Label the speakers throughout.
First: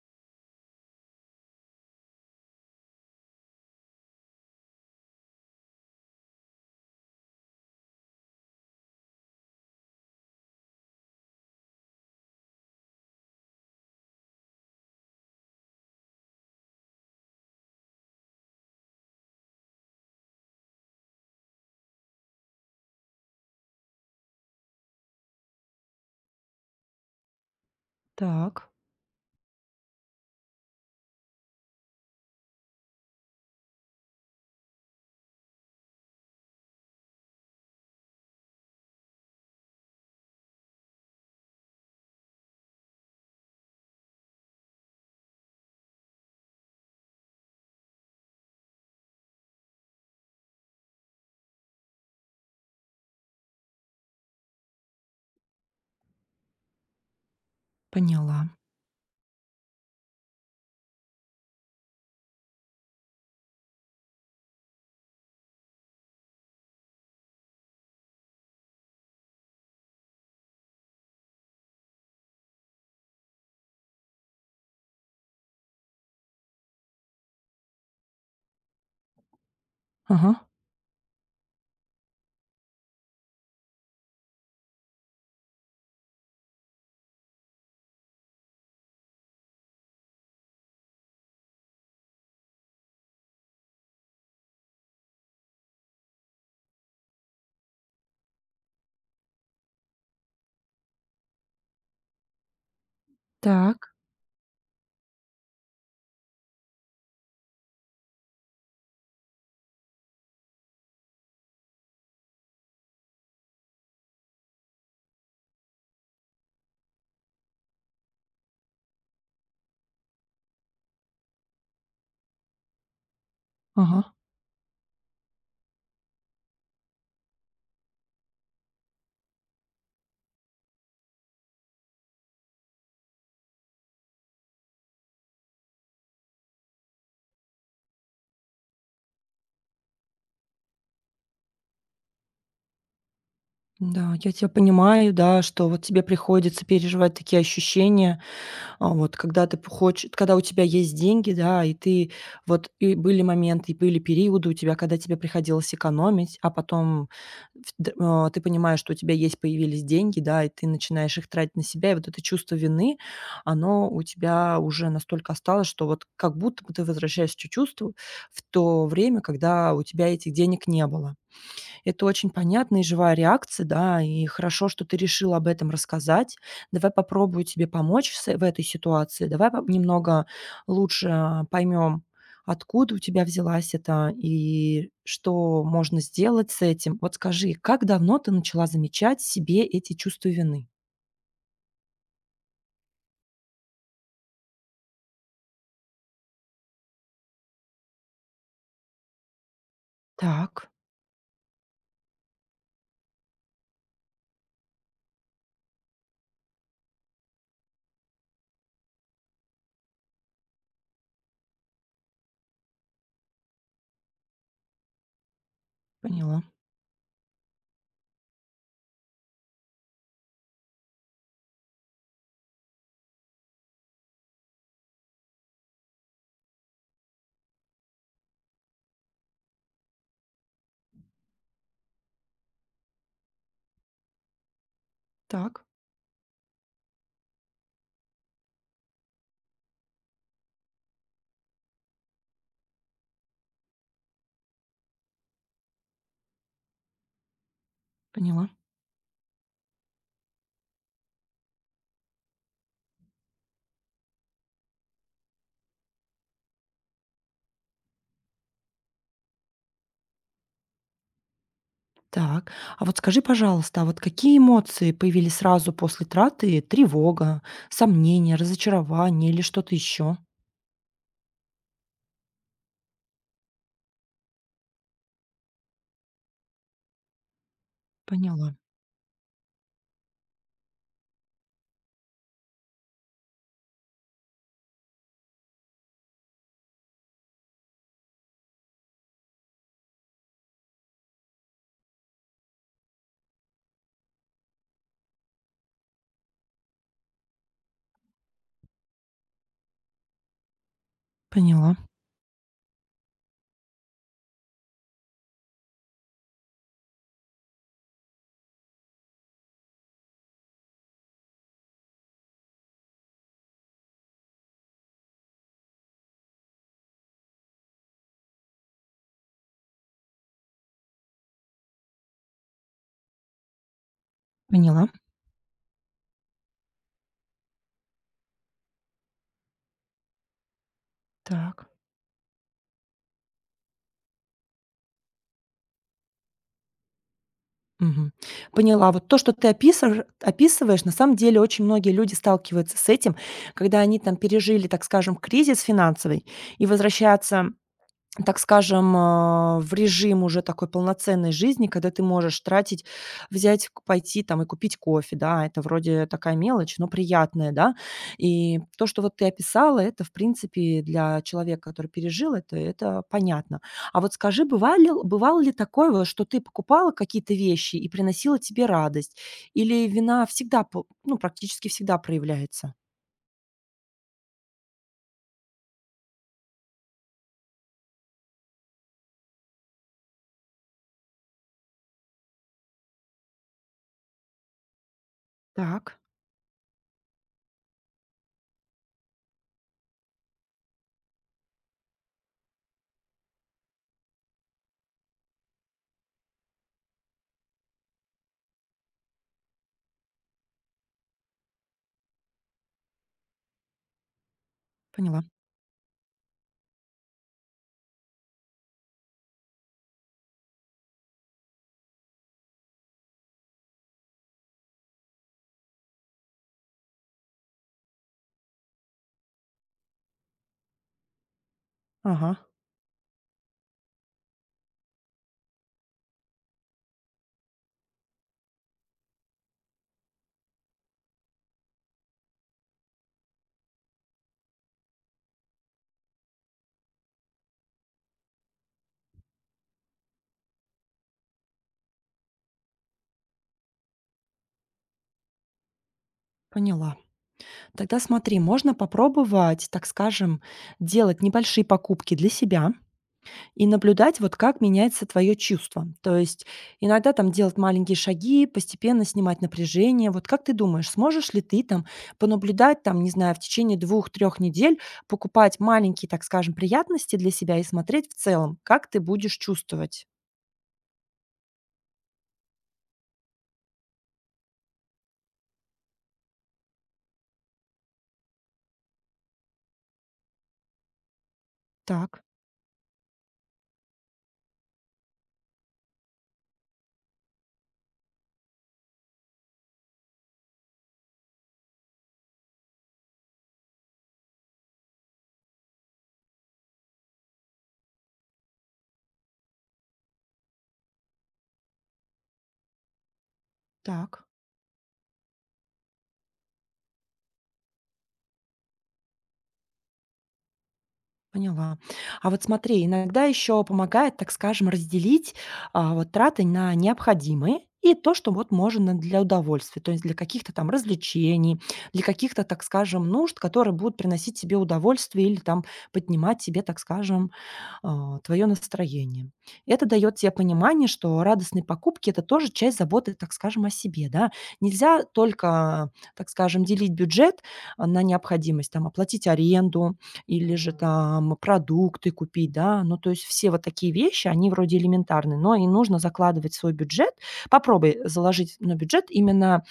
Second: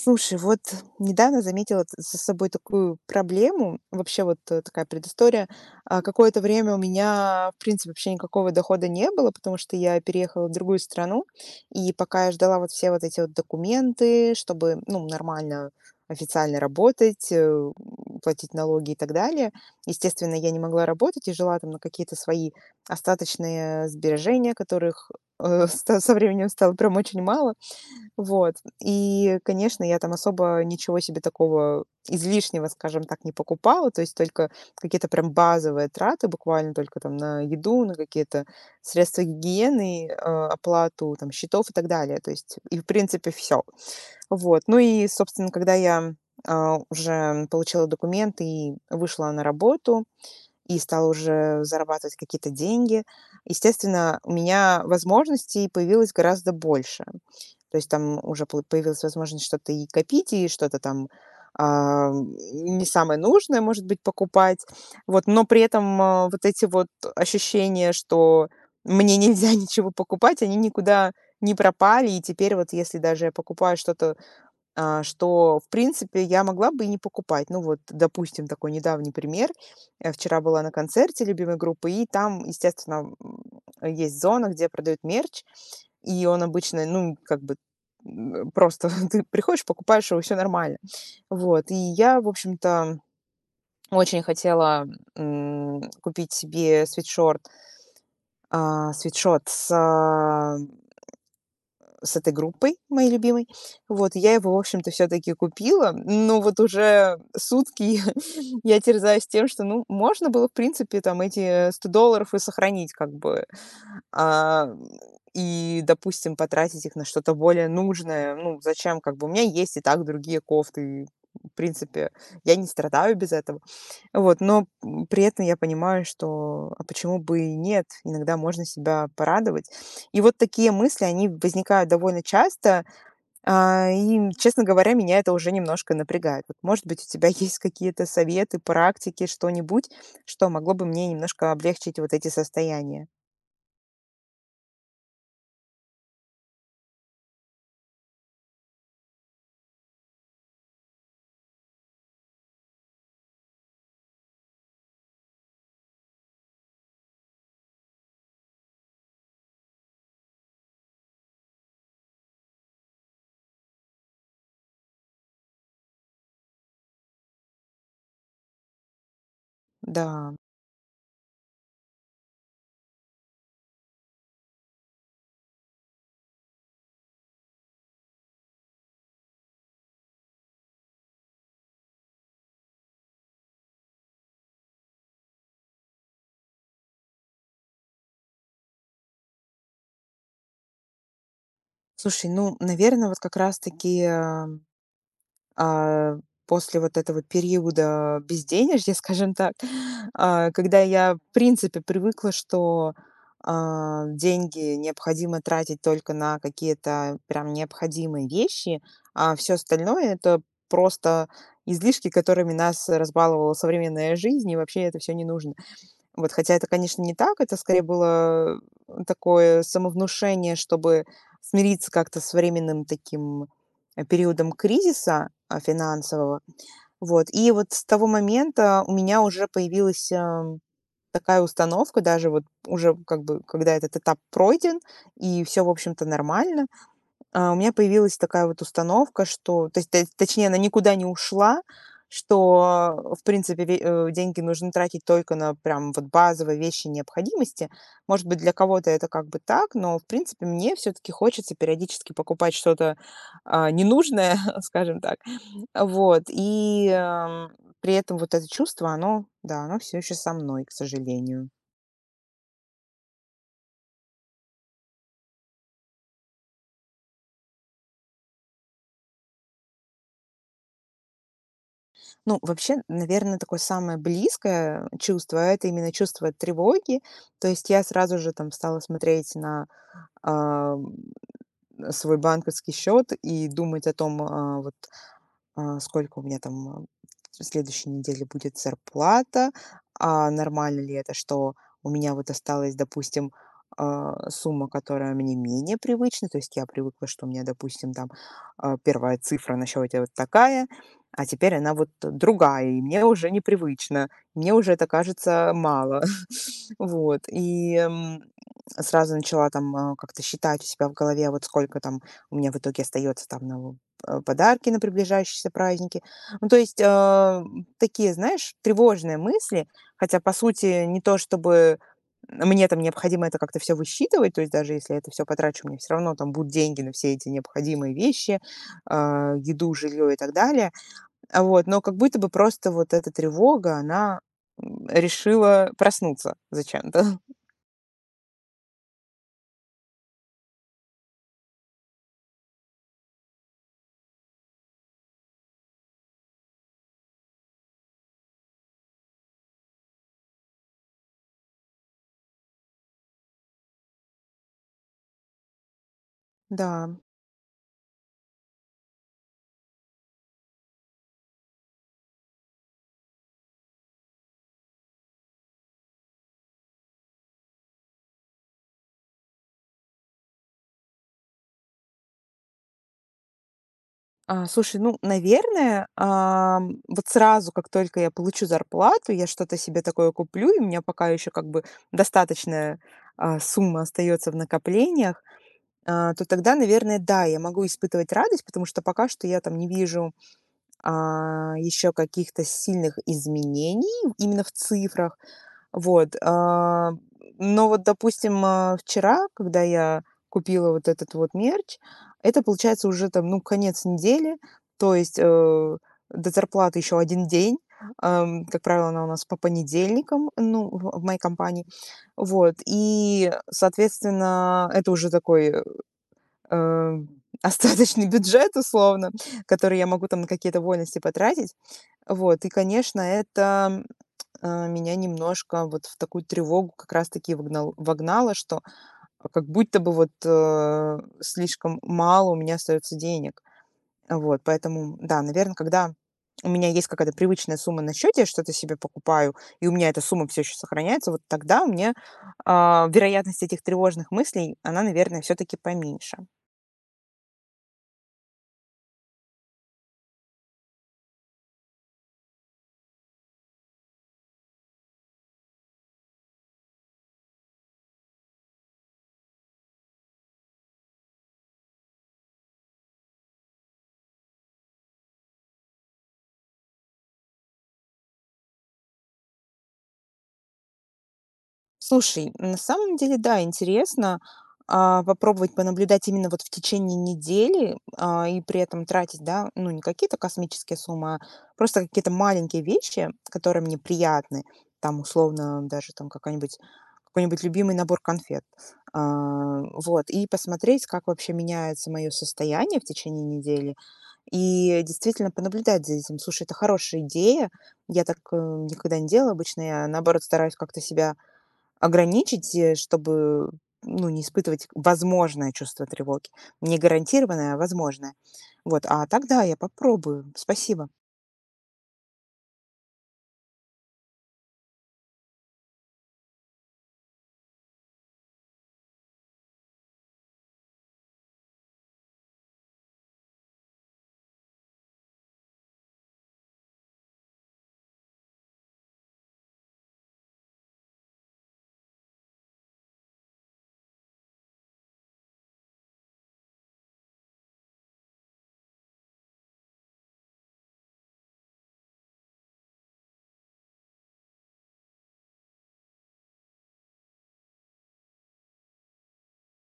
Speaker 1: Слушай, вот недавно заметила за собой такую проблему. Вообще вот такая предыстория. Какое-то время у меня, в принципе, вообще никакого дохода не было, потому что я переехала в другую страну. И пока я ждала вот все вот эти вот документы, чтобы, ну, нормально официально работать, платить налоги и так далее. Естественно, я не могла работать и жила там на какие-то свои остаточные сбережения, которых со временем стало прям очень мало. Вот.
Speaker 2: Так,
Speaker 1: И, конечно, я там особо ничего себе такого излишнего, скажем так, не покупала. То есть только какие-то прям базовые траты, буквально только там на еду, на какие-то средства гигиены, оплату там счетов и так далее. То есть и, в принципе, все. Вот. Ну и, собственно, когда я уже получила документы и вышла на работу, и стала уже зарабатывать какие-то деньги. Естественно, у меня возможностей появилось гораздо больше. То есть там уже
Speaker 2: поняла.
Speaker 1: появилась возможность что-то и копить, и что-то там а, не самое нужное, может быть, покупать. Вот, но при этом вот эти вот ощущения, что мне нельзя ничего покупать, они никуда не пропали. И теперь вот если даже я покупаю что-то что, в принципе, я могла бы и не покупать. Ну вот, допустим, такой недавний пример. Вчера
Speaker 2: Ага.
Speaker 1: была на концерте любимой группы, и там, естественно, есть зона, где продают мерч, и он обычно, ну, как бы просто ты приходишь, покупаешь его, все нормально. Вот, и я, в общем-то, очень хотела купить себе свитшот с этой группой моей любимой.
Speaker 2: Так.
Speaker 1: Вот, я его, в общем-то, все таки купила. Но вот уже сутки я терзаюсь тем, что, ну, можно было, в принципе, там эти $100 и сохранить как бы. А, и, допустим, потратить их на что-то более нужное. Ну, зачем как бы? У меня есть и так другие кофты. В принципе, я не страдаю без этого.
Speaker 2: Ага.
Speaker 1: Вот, но, при этом я понимаю, что, а почему бы и нет? Иногда можно себя порадовать. И вот такие мысли, они возникают довольно часто, и, честно говоря, меня это уже немножко напрягает. Вот, может быть, у тебя есть какие-то советы, практики, что-нибудь, что могло бы мне немножко облегчить вот эти состояния?
Speaker 2: Да, я тебя понимаю, да, что вот тебе приходится переживать такие ощущения. Вот когда ты п хочешь, когда у тебя есть деньги, да, и ты вот и были моменты, и были периоды у тебя, когда тебе приходилось экономить, а потом ты понимаешь, что у тебя есть, появились деньги, да, и ты начинаешь их тратить на себя. И вот это чувство вины оно у тебя уже настолько осталось, что вот как будто бы ты возвращаешься к чувству в то время, когда у тебя этих
Speaker 1: Да.
Speaker 2: денег не было. Это очень понятная и живая реакция, да, и хорошо, что ты решила об этом рассказать. Давай попробую тебе помочь с в этой ситуации. Давай по немного лучше поймем, откуда у тебя взялась это и что можно сделать с этим. Вот скажи, как давно ты начала замечать в себе эти чувства вины?
Speaker 1: Слушай, ну, наверное, вот как раз таки, А, после вот этого периода безденежья, скажем так,
Speaker 2: Так,
Speaker 1: когда я, в принципе, привыкла, что, деньги необходимо тратить только на какие-то прям необходимые вещи, а все остальное- это просто излишки, которыми нас разбаловала современная жизнь, и вообще это все не нужно. Вот,
Speaker 2: поняла.
Speaker 1: хотя это, конечно, не так. Это скорее было такое самовнушение, чтобы смириться как-то с временным таким, периодом кризиса, финансового. Вот, и вот с того момента у меня уже появилась, такая установка, даже вот уже как бы когда этот этап пройден и все,
Speaker 2: Так,
Speaker 1: в общем-то, нормально. У меня появилась такая вот установка, что, то есть, т точнее, она никуда не ушла, что, в принципе, деньги нужно тратить только на прям вот базовые вещи необходимости. Может быть,
Speaker 2: поняла.
Speaker 1: для кого-то это как бы так, но, в принципе, мне все таки хочется периодически покупать что-то, ненужное, скажем так. Вот, и, при этом вот это чувство, оно, да, оно все еще со мной, к сожалению.
Speaker 2: Так, а вот скажи, пожалуйста, а вот какие эмоции появились сразу после траты? Тревога, сомнение, разочарование или что-то еще?
Speaker 1: Ну, вообще, наверное, такое самое близкое чувство- это именно чувство тревоги. То есть я сразу же там
Speaker 2: Поняла,
Speaker 1: стала смотреть на, ам, свой банковский счет и думать о том, вот сколько у меня там в следующей неделе будет зарплата, а нормально ли это, что у меня вот осталась, допустим, сумма, которая мне менее привычна, то есть я привыкла, что у меня, допустим, там первая цифра на счете вот такая, а теперь она
Speaker 2: поняла,
Speaker 1: вот другая, и мне уже непривычно, мне уже это кажется мало, вот, и сразу начала там как-то считать у себя в голове, вот сколько там у меня в итоге остается там на подарки на приближающиеся праздники. Ну, то есть, такие, знаешь, тревожные мысли, хотя, по сути, не то чтобы мне там необходимо это как-то все высчитывать, то есть даже
Speaker 2: поняла.
Speaker 1: если я это все потрачу, мне все равно там будут деньги на все эти необходимые вещи, еду, жилье и так далее. Вот,
Speaker 2: Так.
Speaker 1: но как будто бы просто вот эта тревога, она решила проснуться зачем-то.
Speaker 2: Мгм. Поняла. Вот то, что ты описываешь, на самом деле очень многие люди сталкиваются с этим, когда они там пережили, так скажем, кризис финансовый и возвращаются, так скажем, в режим уже такой полноценной жизни, когда ты можешь тратить, взять, пойти там и купить кофе, да, это вроде такая мелочь, но
Speaker 1: Да.
Speaker 2: приятная, да. И то, что вот ты описала, это, в принципе, для человека, который пережил это понятно. А вот скажи, бывало ли такое, вот, что ты покупала какие-то вещи и приносила тебе радость? Или вина всегда, ну, практически всегда проявляется?
Speaker 1: Слушай, ну, наверное, вот сразу, как только я получу зарплату, я что-то себе такое куплю, и у меня пока еще как бы достаточная сумма остается в накоплениях,
Speaker 2: Так,
Speaker 1: то тогда, наверное, да, я могу испытывать радость, потому что пока что я там не вижу еще каких-то сильных изменений именно в цифрах, вот, но вот, допустим, вчера, когда я купила вот этот вот мерч, это получается уже там, ну, конец недели, то есть,
Speaker 2: поняла.
Speaker 1: до зарплаты еще один день. Как правило, она у нас по понедельникам, ну, в моей компании. Вот, и, соответственно, это уже такой, э, остаточный бюджет условно, который я могу там на какие-то вольности потратить.
Speaker 2: Ага,
Speaker 1: Вот, и, конечно, это меня немножко вот в такую тревогу как раз-таки вогнало, что как будто бы вот слишком мало у меня остается денег. Вот, поэтому, да, наверное, когда у меня есть какая-то привычная сумма на счете, я что-то себе покупаю, и у меня эта сумма все еще сохраняется, вот тогда у меня вероятность этих тревожных мыслей, она, наверное, все-таки поменьше.
Speaker 2: поняла. Тогда смотри, можно попробовать, так скажем, делать небольшие покупки для себя и наблюдать, вот как меняется твое чувство. То есть иногда там делать маленькие шаги, постепенно снимать напряжение. Вот как ты думаешь, сможешь ли ты там понаблюдать, там, не знаю, в течение двух-трех недель, покупать маленькие, так скажем, приятности для себя и смотреть в целом, как ты будешь чувствовать?
Speaker 1: Слушай, на самом деле, да, интересно, попробовать понаблюдать именно вот в течение недели, и при этом тратить, да, ну, не какие-то космические суммы, а просто какие-то
Speaker 2: Так,
Speaker 1: маленькие вещи, которые мне приятны. Там, условно, даже там какая-нибудь какой-нибудь любимый набор конфет. Вот, и посмотреть, как вообще меняется мое состояние в течение недели, и действительно понаблюдать за этим. Слушай, это хорошая идея. Я так никогда не делала. Обычно я, наоборот, стараюсь как-то себя ограничить, чтобы, ну, не
Speaker 2: так.
Speaker 1: испытывать возможное чувство тревоги. Не гарантированное, а возможное. Вот, а так да, я попробую. Спасибо.
Speaker 2: Поняла. А вот смотри, иногда еще помогает, так скажем, разделить, вот траты на необходимые и то, что вот можно для удовольствия, то есть для каких-то там развлечений, для каких-то, так скажем, нужд, которые будут приносить тебе удовольствие или там поднимать тебе, так скажем, твое настроение. Это дает тебе понимание, что радостные покупки – это тоже часть заботы, так скажем, о себе, да. Нельзя только, так скажем, делить бюджет на необходимость, там, оплатить аренду или же там продукты купить, да. Ну, то есть все вот такие вещи, они вроде элементарны, но и нужно закладывать в свой бюджет. Попробуй заложить на бюджет именно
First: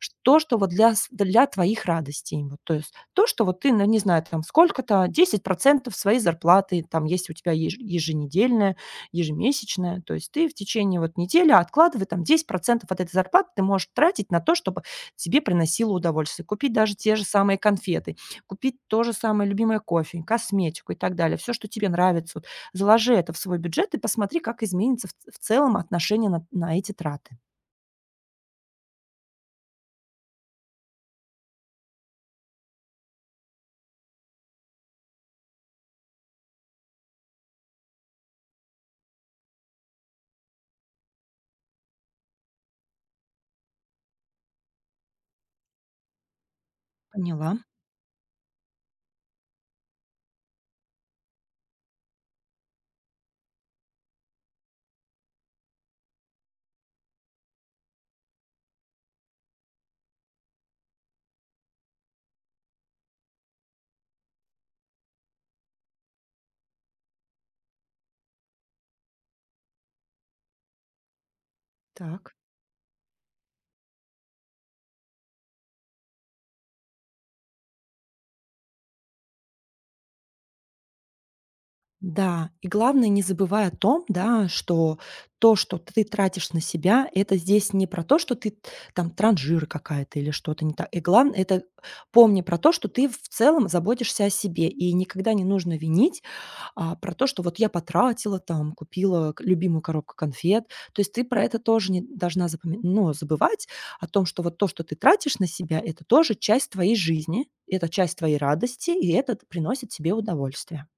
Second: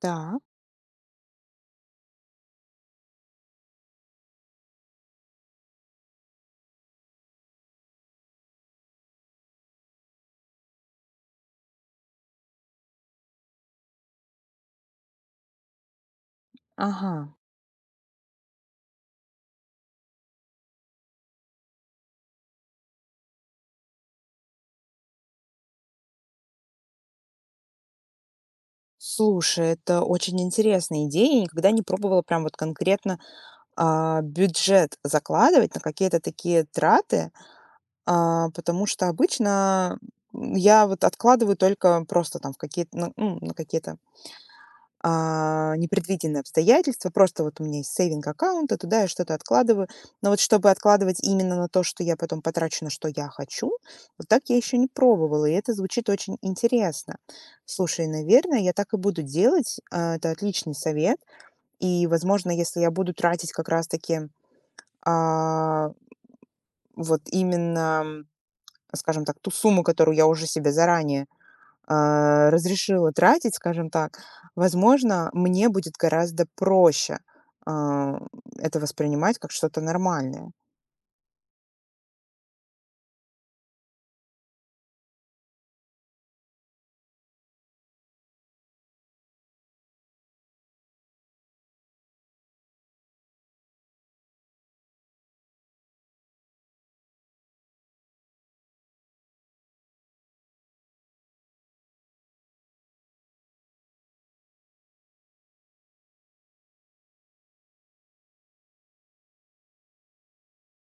Speaker 2: Ш то,
Speaker 1: Да.
Speaker 2: что вот для твоих радостей. Вот, то есть то, что вот ты, ну, не знаю, там сколько-то, 10% своей зарплаты, там, есть у тебя еж еженедельная, ежемесячная. То есть ты в течение вот недели, откладывай там 10% от этой зарплаты ты можешь тратить на то, чтобы тебе приносило удовольствие. Купить даже
Speaker 1: Ага.
Speaker 2: те же самые конфеты, купить то же самое любимое кофе, косметику и так далее. Все, что тебе нравится. Вот заложи это в свой бюджет и посмотри, как изменится в целом отношение на эти траты.
Speaker 1: Слушай, это очень интересная идея. Я никогда не пробовала прям вот конкретно, бюджет закладывать на какие-то такие траты, потому что обычно, я вот откладываю только просто там в какие-то, на, ну, на какие-то непредвиденные обстоятельства. Просто
Speaker 2: Поняла.
Speaker 1: вот у меня есть сейвинг аккаунт, и туда я что-то откладываю. Но вот чтобы откладывать именно на то, что я потом потрачу, на что я хочу, вот так я еще не пробовала, и это звучит очень интересно. Слушай, наверное, я так и буду делать. Это отличный совет. И, возможно, если я буду тратить как раз-таки а, вот именно, скажем так, ту сумму, которую я уже себе заранее
Speaker 2: Так.
Speaker 1: разрешила тратить, скажем так, возможно, мне будет гораздо проще, а, это воспринимать как что-то нормальное.
Speaker 2: Да, и главное, не забывай о том, да, что то, что ты тратишь на себя, это здесь не про то, что ты там транжир какая-то или что-то не так. И главное, это помни про то, что ты в целом заботишься о себе. И никогда не нужно винить про то, что вот я потратила там, купила любимую коробку конфет. То есть ты про это тоже не должна ну, забывать о том, что вот то, что ты тратишь на себя, это тоже часть твоей жизни, это часть твоей радости, и это приносит тебе удовольствие.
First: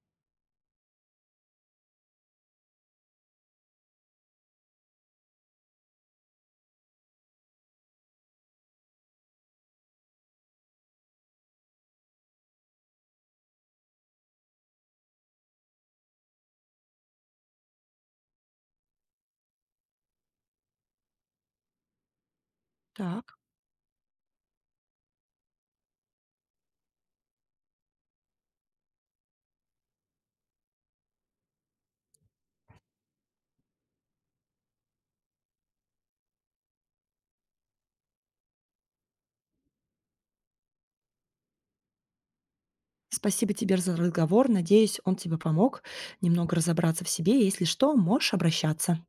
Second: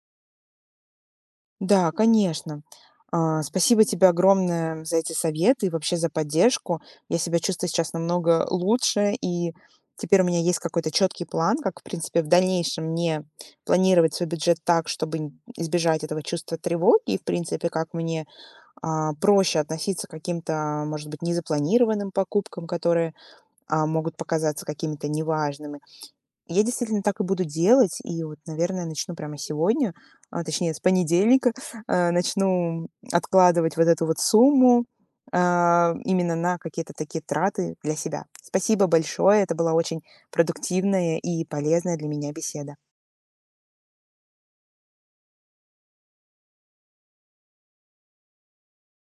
Speaker 1: Да, конечно. Спасибо тебе огромное за эти советы и вообще за поддержку. Я себя чувствую сейчас намного лучше, и теперь у меня есть какой-то четкий план, как, в принципе, в дальнейшем мне планировать свой бюджет так, чтобы избежать этого чувства тревоги, и, в принципе, как мне проще относиться к каким-то, может быть, незапланированным покупкам, которые
Speaker 2: Так.
Speaker 1: могут показаться какими-то неважными. Я действительно так и буду делать, и вот, наверное, начну прямо сегодня, точнее, с понедельника, начну откладывать вот эту вот сумму именно на какие-то такие траты для себя. Спасибо большое, это была очень продуктивная и полезная для меня беседа.
Speaker 2: Спасибо тебе за разговор. Надеюсь, он тебе помог немного разобраться в себе. Если что, можешь обращаться.